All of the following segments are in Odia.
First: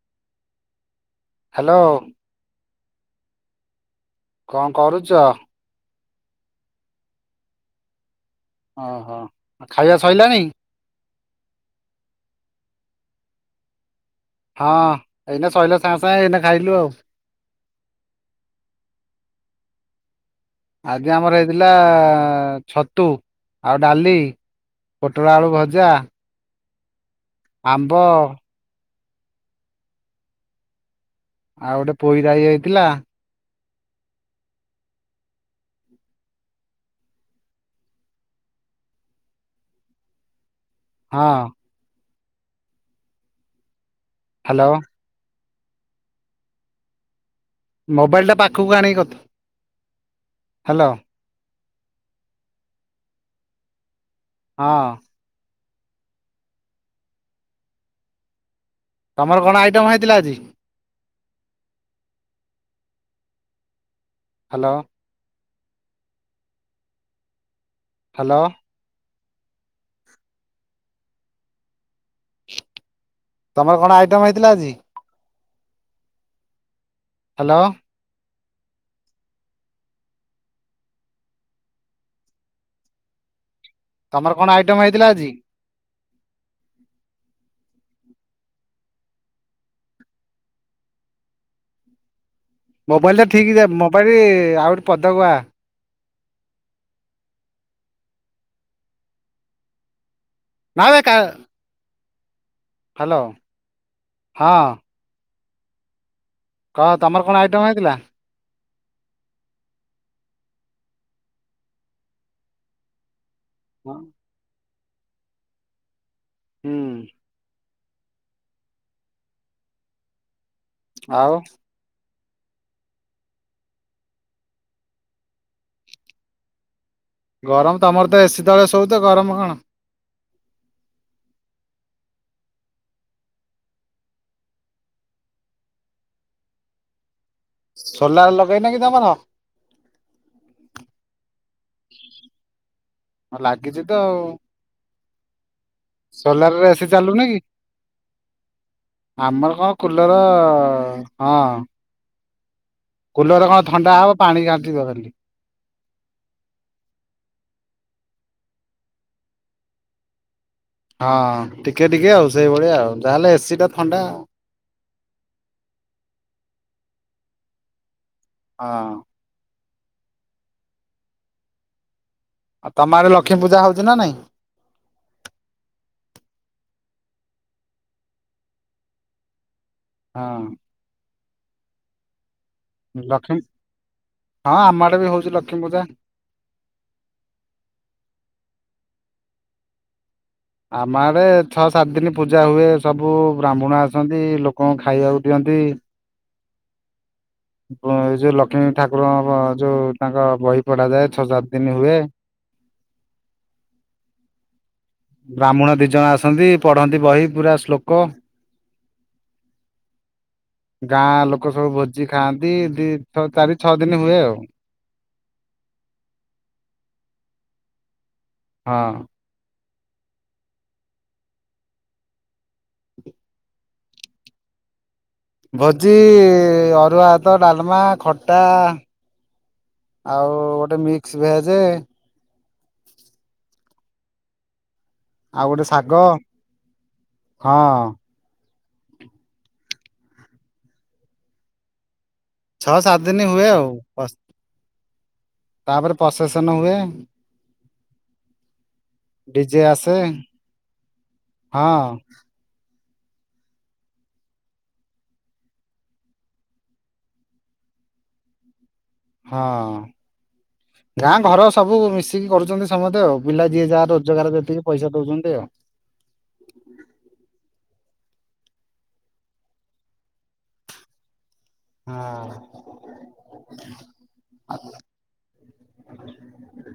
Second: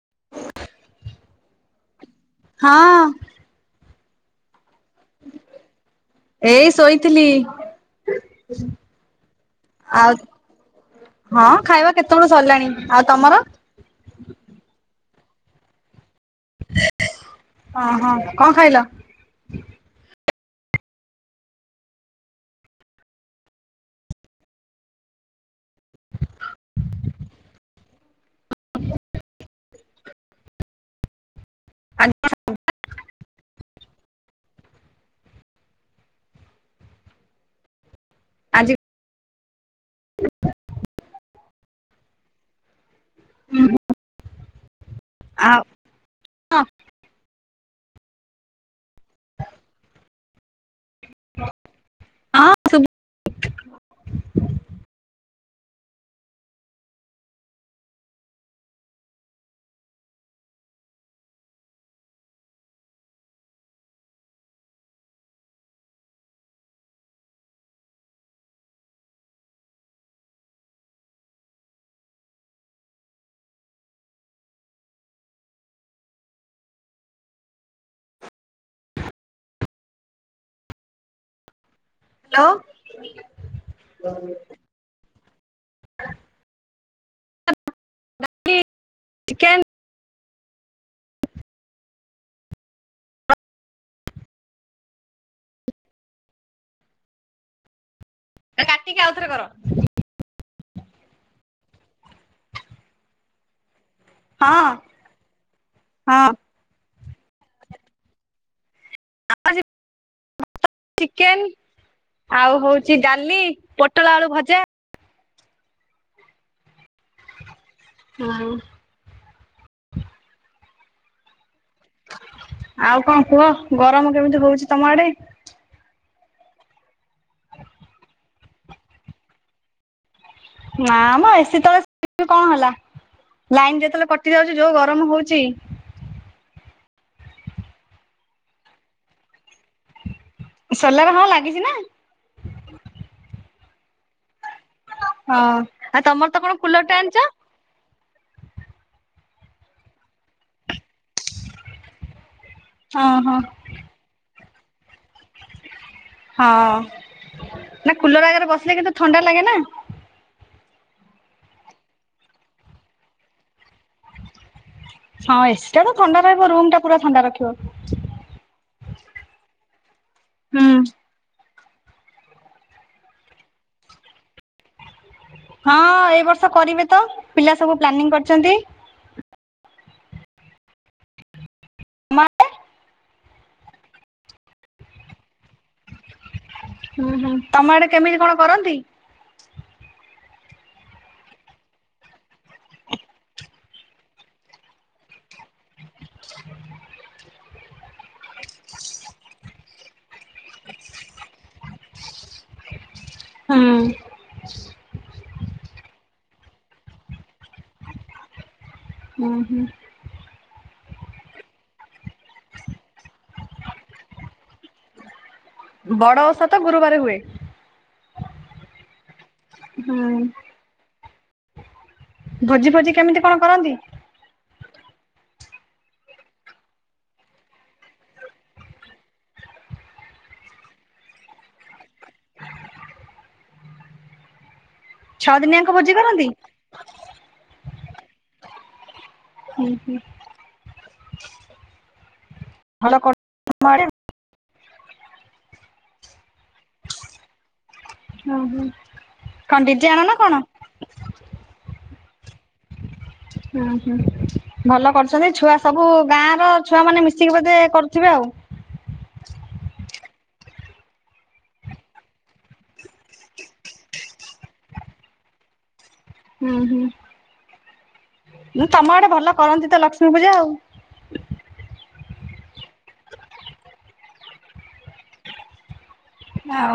[inaudible] ହ୍ୟାଲୋ! ହଁ। କଣ କରୁଚ? ଏଇ ଶୋଇଥିଲି। ଓହୋ! ଆ- ଖାଇବା ଆଉ ସଇଲାନି? ହଁ, ଖାଇବା କେତେବେଳୁ ସରଲାଣି। ଆଉ ତମର ହଁ, ଏଇନେ ସଇଲା ସାଁସ ଅହ କଣ ଖାଇଲ? ଆଗେ ଆମର ହେଇଥିଲା-ଆ-ଆ। ଛତୁ ଆଉ ଡାଲି ପୋଟଳ ଆଳୁ ଭଜା, ଆମ୍ବ ଅ ଆଉ ଗୋଟେ ପୋଇ ରାଇ ହେଇଥିଲା। ଆଜି! [inaudible] ହଁ। ହାଲୋ! ଆଉ ଅଁ। ମୋବାଇଲ ଟା ପାଖକୁ ଆଣିକି କଥ ହାଲୋ! ଅଁ ଶୁବୁ [inaudible] ହଁ ତମର କଣ ଆଇଟମ୍ ହେଇଥିଲା ଆଜି? ହ୍ୟାଲୋ! ହ୍ୟାଲୋ! ତମର କଣ ଆଇଟମ୍ ହେଇଥିଲା ଆଜି? ହ୍ୟାଲୋ! ହ୍ୟାଲୋ! ତମର କଣ ଆଇଟମ୍ ହେଇଥିଲା ଆଜି? [inaudible] ଚିକେନ୍। ମୋବାଇଲ ଟା ଠିକ୍ ଯା ମୋବାଇଲି-ଇ ଆଉରି ପଦ କୁ ଆ। କାଟିକି ଆଉଥିରେ କର। ହାଲୋ! ହଁ ହଁ। ହଁ, ତମର କଣ ଆଇଟମ୍ ହେଇଥିଲା? ଚିକେନ୍ ଆଉ ହଉଛି ଡାଲି। ପୋଟଳ ଆଳୁ ଭଜା, ହୁଁ। ହଁ। ଆଉ, ଆଉ କଣ କୁହ ଗରମ କେମିତି ହଉଛି ତମ ଆଡେ? ଗରମ ତମର ତ ଏସି ତଳେ ସଉଚ! ଗରମ କଣ? ନା ମ ଏସି ତଳେ [inaudible] କଣ ହେଲା ଲାଇନ ଯେତେବେଳେ କଟି ଯାଉଛି, ଯୋଉ ଗରମ ହଉଛି। ସୋଲାର୍ ଲଗେଇନା କି ତମର? ସୋଲାର୍ ହଁ ଲାଗିଚି ନା! ହଁ ଲାଗିଛି ତ ଆଉ। ହଁ ଆଉ ତମର ତ କଣ ସୋଲାରରେ ଏ କୁଲର ସି ଟେ ଆଣିଛ ଚାଲୁନି କି? ଆମର କଣ କୁଲର ହଁ। ହଁ ହଁ କୁଲର କଣ ଥଣ୍ଡା ହବ ପାଣି ଘାଣ୍ଟିବ ଖାଲି। ହଁ ନା କୁଲର ଆଗରେ ବସିଲେ କିନ୍ତୁ ଥଣ୍ଡା ଲାଗେ ନା। ହଁ ଟିକେ ଟିକେ ଆଉ ସେଇଭଳିଆ ଆଉ ଯାହେଲେ ଏ ସି ଟା ଥଣ୍ଡା। ହଁ ଏ ସି ଟା ତ ଥଣ୍ଡା ରହିବ ରୁମ ଟା ପୁରା ଥଣ୍ଡା ରଖିବ। ହଁ। ହୁଁ। ଆଉ ତମ ଆଡ଼େ ଲକ୍ଷ୍ମୀ ପୂଜା ହଉଚି ନା ନାଇଁ? ହଁ ଏ ବର୍ଷ କରିବେ ତ ପିଲା ସବୁ ପ୍ଲାନିଂ କରିଛନ୍ତି। ହଁ। ମ। [unintelligible] ଲକ୍ଷ୍ମୀ ହଁ ଆମ ଆଡେ ବି ହଉଛି ଲକ୍ଷ୍ମୀ ପୂଜା। ହୁଁ ହୁଁ ତମେ ଆଡେ କେମିତି କଣ କରନ୍ତି? ଆମ ଆଡେ ଛଅ ସାତ ଦିନ ପୂଜା ହୁଏ ସବୁ ବ୍ରାହ୍ମଣ ଆସନ୍ତି ଲୋକଙ୍କୁ ଖାଇବାକୁ ଦିଅ ତି। ଅ ଏ ଯୋଉ ଲକ୍ଷ୍ମୀ ଠାକୁରଙ୍କ ଯୋଉ ତାଙ୍କ ବହି ପଢାଯାଏ ଛଅ ସାତ ଦିନ ହୁଏ। ହୁଁ ହୁଁ। ବ୍ରାହ୍ମଣ ଦି ଜଣ ଆସନ୍ତି ପଢ଼ନ୍ତି ବହି ପୁରା ଶ୍ଲୋକ। ହୁଁ ହୁଁ। ଗାଁ ଲୋକ ସବୁ ଭୋଜି ଖାଆନ୍ତି ଦି ଛ ଚାରି ଛଅ ଦିନି ହୁଏ ଆଉ। ବଡ ଓଷା ତ ଗୁରୁବାରେ ହୁଏ। ହଁ। ହୁଁ। ଭୋଜି ଫୋଜି କେମିତି କଣ କରନ୍ତି? ଭୋଜି ଅରୁଆ ଭାତ ଡାଲମା ଖଟା। ଆଉ ଗୋଟେ ମିକ୍ସ ଭେଜେ। ଛଅ ଆଉ ଗୋଟେ ଦିନିଆଙ୍କ ଭୋଜି ଶାଗ କରନ୍ତି? ହଁ। ହୁଁ ହୁଁ। ଛଅ ଭଲ ସାତ କରୁ ଦିନ ହୁଏ ଆଉ ତମ ଆଡେ ପସ ତାପରେ ପଶ ପ୍ରଶେସନ ହୁଏ। କଣ ଡିଜେ ଆସେ ଆଣ ନା କଣ? ହଁ। ହୁଁ ହୁଁ ଭଲ କରୁଛନ୍ତି ଛୁଆ ସବୁ ଗାଁ ର ଛୁଆ ମାନେ ମିଶିକି ବୋଧେ କରୁଥିବେ ଆଉ। ହଁ। ଗାଁ ଘର ସବୁ ମିଶିକି କରୁଛନ୍ତି ସମସ୍ତେ ଆଉ ପିଲା ଯିଏ ଯାହା ରୋଜଗାର ଯେତିକି ପଇସା ଦଉଛନ୍ତି ଆଉ। ହୁଁ ହୁଁ। ଉଁ ତମ ଆଡେ ଭଲ କରନ୍ତି ତ ଲକ୍ଷ୍ମୀ ପୂଜା ଆଉ। ହଁ। ଆଉ।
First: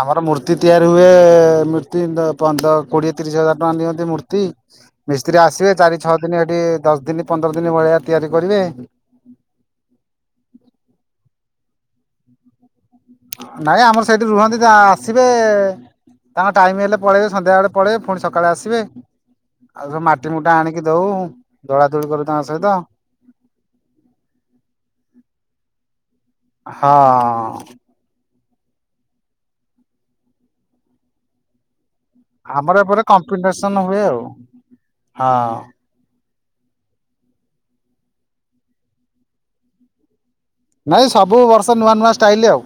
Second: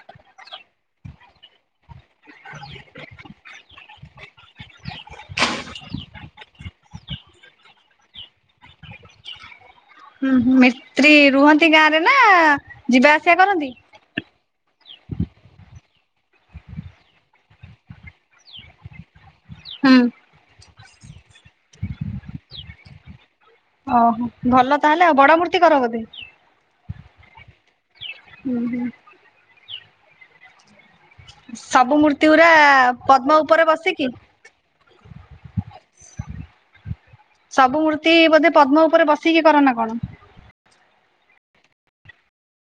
ଆମର ମୂର୍ତ୍ତି ତିଆରି ହୁଏ ମୂର୍ତ୍ତି ନ୍ଦ ପନ୍ଦର କୋଡିଏ ତିରିଶ ହଜାର ଟଙ୍କା ନିଅନ୍ତି ମୂର୍ତ୍ତି। ମିସ୍ତ୍ରୀ ଆସିବେ ଚାରି ଛଅ ଦିନ ଏଠି ଦଶ ଦିନ ପନ୍ଦର ଦିନ ଭଳିଆ ତିଆରି କରିବେ। ହୁଁ ହୁଁ ମିସ୍ତ୍ରୀ ରୁହନ୍ତି ଗାଁ ରେ ନା? ଯିବା ଆସିବା କରନ୍ତି? ନାଇଁ ଆମର ସେଇଠି ରୁହନ୍ତି ତା ଆସିବେ ତାଙ୍କ ଟାଇମ ହେଲେ ପଳେଇବେ ସନ୍ଧ୍ୟାବେଳେ ପଳେଇବେ ପୁଣି ସକାଳେ ଆସିବେ। ଆଉ ହୁଁ। ସବୁ ମାଟି ମୁଟା ଆଣିକି ଦଉ ଦଳାଦଳି କରୁ ତାଙ୍କ ସହିତ। ଓହୋ ଭଲ ତାହେଲେ ଆଉ ବଡ ମୂର୍ତ୍ତି କର ବୋଧେ? ହଁ। ହୁଁ ହୁଁ। ସବୁ ମୂର୍ତ୍ତି ଗୁରା ଆମର ଏପଟେ ପଦ୍ମ ଉପରେ କମ୍ପିଟିସନ ହୁଏ ବସିକି? ଆଉ। ହଁ। ସବୁ ମୂର୍ତ୍ତି ବୋଧେ ପଦ୍ମ ଉପରେ ବସିକି କରନା କଣ? ନାଇଁ ସବୁ ବର୍ଷ ନୂଆ ନୂଆ ଷ୍ଟାଇଲ ଆଉ।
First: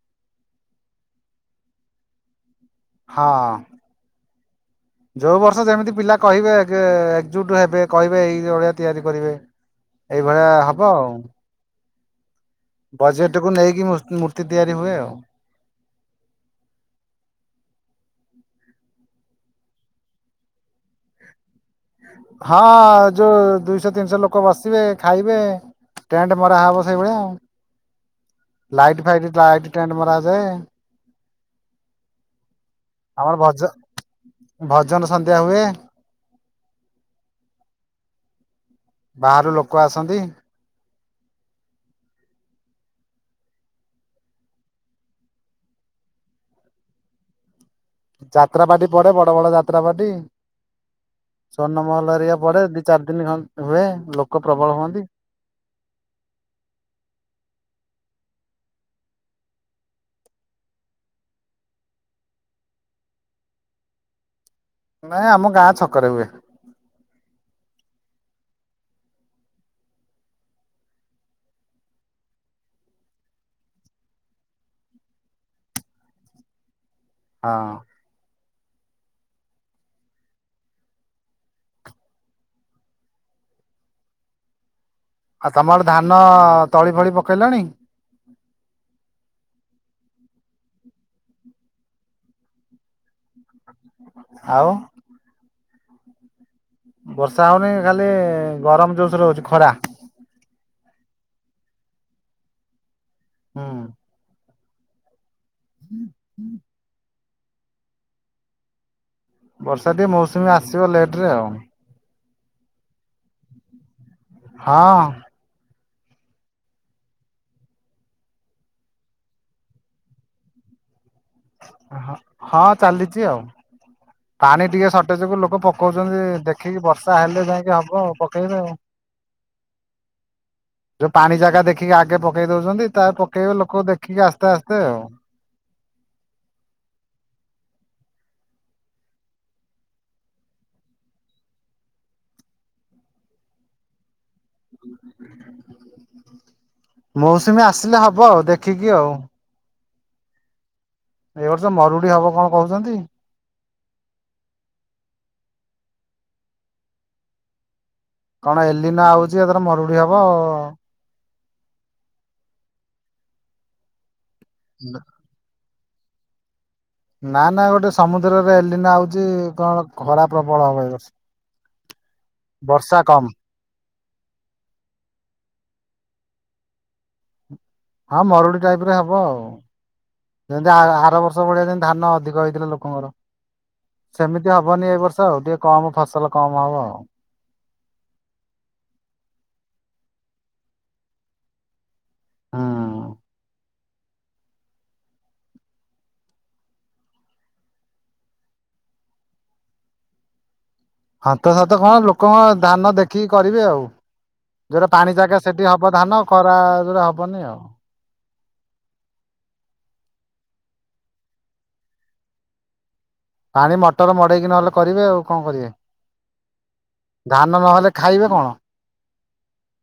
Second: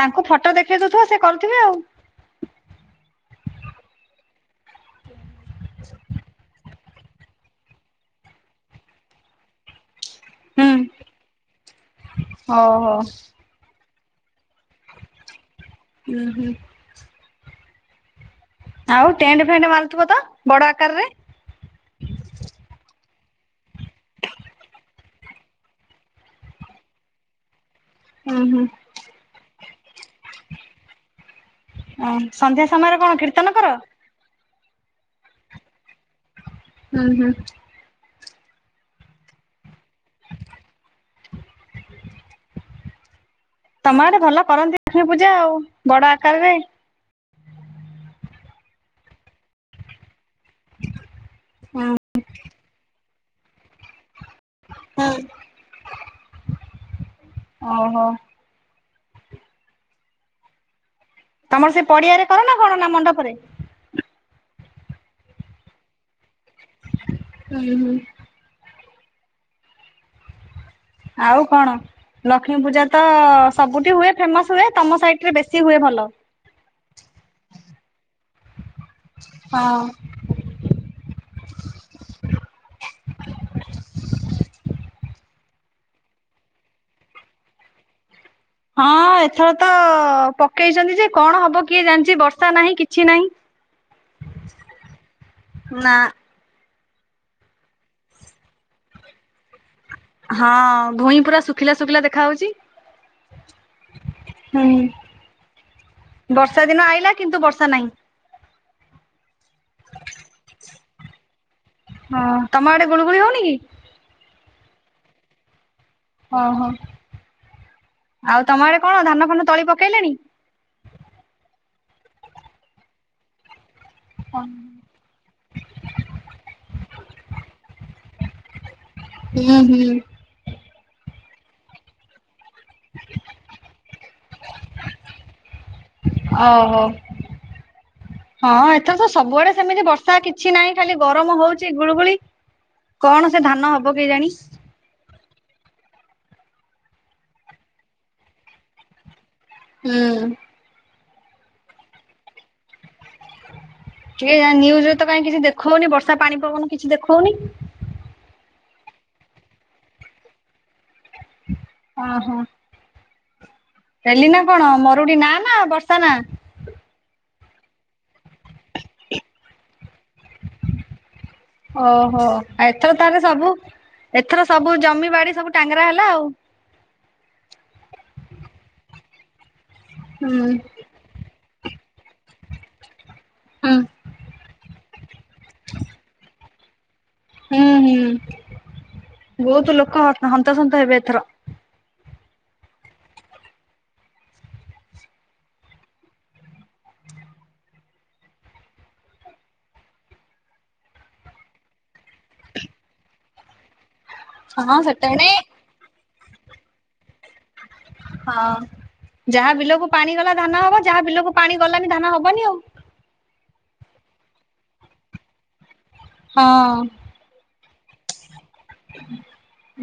ତାଙ୍କୁ ଫଟୋ ଦେଖେଇ ଦଉଥିବ ସେ କରୁଥିବେ ଆଉ। ହଁ। ଯୋଉ ବର୍ଷ ଯେମିତି ପିଲା କହିବେ ଏକଜୁଟ ହେବେ କହିବେ ଏଇ ଅଳିଆ ତିଆରି କରିବେ। ଏଇଭଳିଆ ହଉ ହବ ଆଉ। ହଉ ବଜେଟ କୁ ନେଇକି। ତିଆରି ହୁଏ ଆଉ। ଉଁ ହୁଁ ଆଉ ଟେଣ୍ଟ ଫେଣ୍ଟ ମାରୁଥିବ ତ ବଡ ଆକାରରେ? ହଁ ଯୋଉ ଦିଇଶହ ତିନିଶହ ଲୋକ ବସିବେ ଖାଇବେ। ଟେଣ୍ଟ ମରା ହବ ସେଇଭଳିଆ। ଆଉ ଲାଇଟ ଫାଇଟ ଲାଇଟ ଟଣ୍ଟ ମରା ଓ ସନ୍ଧ୍ୟା ସମୟରେ କଣ ଆମର କୀର୍ତ୍ତନ ଭଜ କର? ଭଜନ ସନ୍ଧ୍ୟା ହୁଏ। ହୁଁ ହୁଁ। ବାହାରୁ ଲୋକ ଆସନ୍ତି। ତମ ଆଡେ ଭଲ କରନ୍ତି ଲକ୍ଷ୍ମୀ ପୂଜା ଆଉ ବଡ ଆକାର ରେ। ଯାତ୍ରା ପାଟି ପଡେ ବଡ ବଡ ଯାତ୍ରା ପାଟି। ସର୍ଣ୍ଣ ମହଲରିବା ପରେ ଦି ଚାରି ଦିନ ହୁଏ। ଲୋକ ଲୋକ ପ୍ରବଳ ହୁଅନ୍ତି। ଓହୋ। ତମର ସେ ପଡିଆରେ କର ନା କଣ ନା ମଣ୍ଡପରେ? ନାଇଁ ଆମ ଗାଁ ଛକରେ ହୁଏ। ହୁଁ ହୁଁ। ଆଉ କଣ? ଲକ୍ଷ୍ମୀ ପୂଜା ତ ସବୁଠି ହୁଏ ଫେମସ ହୁଏ ତମ ସାଇଟରେ ବେଶୀ ହୁଏ ଭଲ। ହଁ। ହଁ। ଆଉ ତମର ଧାନ ତଳି ଫଳି ପକେଇଲଣି? ହଁ ଏଥର ତ ପକେଇଛନ୍ତି ଯେ, କଣ ହବ କିଏ ଜାଣିଛି ବର୍ଷା ନାହିଁ କିଛି ନାହିଁ। ଆଉ? ନା। ବର୍ଷା ହଉନି ଖାଲି ଗରମ ଯୋଶରେ ହୋଉଛି ଖରା। ହଁ ଭୂଇଁ ପୁରା ଶୁଖିଲା ଶୁଖିଲା ଦେଖା ହଉଛି। ହୁଁ। ହୁଁ। ବର୍ଷା ଦିନ ଆଇଲା କିନ୍ତୁ ବର୍ଷା ନାହିଁ। ବର୍ଷା ଟିକେ ମୌସୁମୀ ଆସିବ ଲେଟ ରେ ଆଉ। ହଁ ତମ ଆଡେ ଗୁଳୁଗୁଳି ହଉନି କି? ହଁ। ହଁ ହଁ। ଆଉ ତମ ଆଡେ କଣ ଧାନ ଫନ ତଳି ପକେଇଲେଣି? ହଁ ଚାଲିଛି ଆଉ। ପାଣି ଟିକେ ସର୍ଟେଜକୁୁ ଲୋକ ପକଉଛନ୍ତି ଦେଖିକି ବର୍ଷ। ଶା ହେଲେ ଯାଇକି ହବ ଆଉ ପକେଇବେ ଆଉ। ହୁଁ ହୁଁ। ଯୋଉ ପାଣି ଜାଗା ଦେଖିକି ଆଗେ ପକେଇ ଦଉଛନ୍ତି ତା ପକେଇବେ ଲୋକ ଦେଖିକି ଆସ୍ତେ ଆସ୍ତେ ଆଉ। ଅ ହୋ। ହଁ ଏଥର ତ ସବୁଆଡେ ସେମିତି ବର୍ଷା କିଛି ନାହିଁ ଖାଲି ଗରମ ହଉଛି ଗୁଳୁଗୁଳି। କଣ ସେ ଧାନ ହବ କେଜାଣି? ମୌସୁମୀ ଆସିଲେ ହବ ଆଉ ଦେଖିକି ଆଉ। ହୁଁ। ଏ ବର୍ଷ ମରୁଡି ହବ କଣ କହୁଛନ୍ତି। କିଏ ଜାନ ନ୍ୟୁଜ୍ ରେ ତ କାଇ କିଛି ଦେଖଉନି ବର୍ଷା ପାଣି ପବନ କିଛି ଦେଖଉନି। କଣ ଏଲି ନା ଆଉଛି ଏଥର ମରୁଡି ହବ। ଓ ହୋ। ହେଲି ନା କଣ ମରୁ ଡ଼ି ନା ନା ବର୍ଷା ନା ନା ନା ଗୋଟେ ସମୁଦ୍ରରେ ଏଲିନା ଆଉଛି କଣ ଖରା ପ୍ରବଳ ହବ ଏ ବର୍ଷ। ଓହୋ ଆ ଏଥର ବର୍ଷା ତାହେଲେ କମ୍ ସବୁ ଏଥର ସବୁ ଜମି ବାଡି଼ ସବୁ ଟାଙ୍ଗାରା ହେଲା ଆଉ। ହଁ ମରୁଡି ଟାଇପ ର ହବ ଆଉ ହୁଁ ଯେମିତି ଆ ଆର ବର୍ଷ ର୍ଷ ଭଳିଆ ଧାନ ଅଧିକ ହେଇଥିଲା ଲୋକଙ୍କର ହୁଁ ସେମିତି ହବନି ଏଇ ବର୍ଷ ଆଉ ଟିକେ କମ ଫସଲ କମ ହବ ଆଉ। ହୁଁ ହୁଁ ବହୁତ ଲୋକ ହନ୍ତ ସନ୍ତ ହେବେ ଏଥର। ହଁ। ହନ୍ତ ସନ୍ତ କଣ ଲୋକଙ୍କ ଧାନ ଦେଖିକି କରିବେ ଆଉ। ହଁ ଯୋଉଟା ସେଟା ପାଣି ବି ଜାଗା ସେଠି ହବ ଧାନ ଖରା ଯୋଉଟା ହବନି ଆଉ। ହଁ। ଯାହା ବିଲକୁ ପାଣି ଗଲା ଧାନ ହବ ଯାହା ବିଲକୁ ପାଣି ଗଲାନି ଧାନ ହବନି ଆଉ। ପାଣି ମଟର ମଡେଇକି ନହେଲେ କରିବେ ଆଉ କଣ କରିବେ। ହଁ। ଧାନ ନହେଲେ ଖାଇବେ କଣ?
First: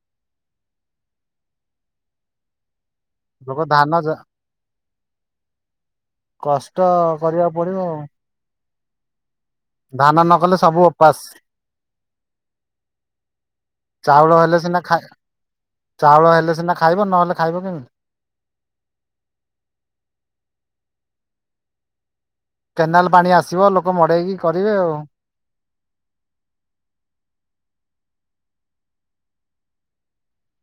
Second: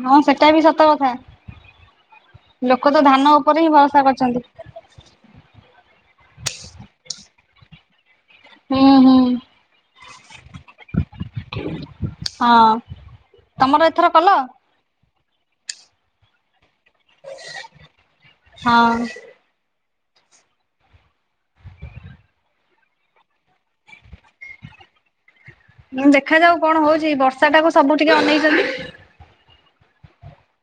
ହଁ ସେଟା ବି ସତ କଥା ଲୋ ଲୋକ ତ ଧାନ ଲୋକ ଉପରେ ହିଁ ଧାନ ଭରସା କରିଛନ୍ତି। କଷ୍ଟ କରିବାକୁ ପଡିବ ଆଉ। ହୁଁ ହୁଁ। ଧାନ ନ କଲେ ସବୁ ଓପାସ। ହଁ ତମର ଏଥର କଲ? ଚାଉଳ ହେଲେ ସିନା ଖାଇ ଚାଉଳ ହେଲେ ସିନା ଖାଇବ ନହେଲେ ଖାଇବ କେମିତି? ହଁ। କେନାଲ ପାଣି ଆସିବ ଲୋକ ମଡେଇକି କରିବେ ଆଉ। ହଁ ଦେଖା ଯାଉ କଣ ହଉଛି ବର୍ଷା ଟାକୁ ସବୁ ଟିକେ ଅନେଇଛନ୍ତି।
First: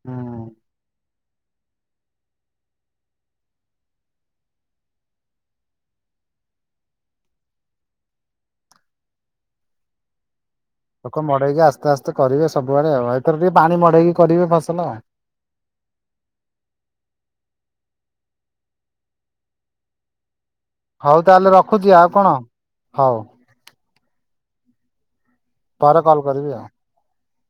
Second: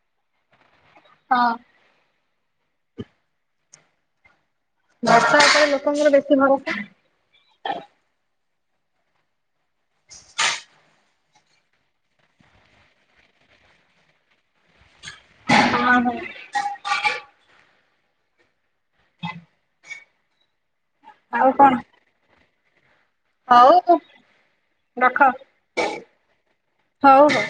ହୁଁ। ହଁ। ବର୍ଷା ଉପରେ ଲୋକଙ୍କର ବେଶୀ ଭରସା। [inaudible] ଲୋକ ମଡେଇକି ଆସ୍ତେ ଆସ୍ତେ କରିବେ ସବୁବେଳେ ଆଉ ଏଥର ଟିକେ ପାଣି ମଡେଇକି କରିବେ ଫସଲ ଆଉ। ହଁ ହଁ ହଉ ତାହେଲେ ଆଉ କଣ ରଖୁଛି ଆଉ କଣ? ହଉ ହଉ ରଖ। ପରେ କଲ କରିବି ଆଉ। ହଉ ହଉ।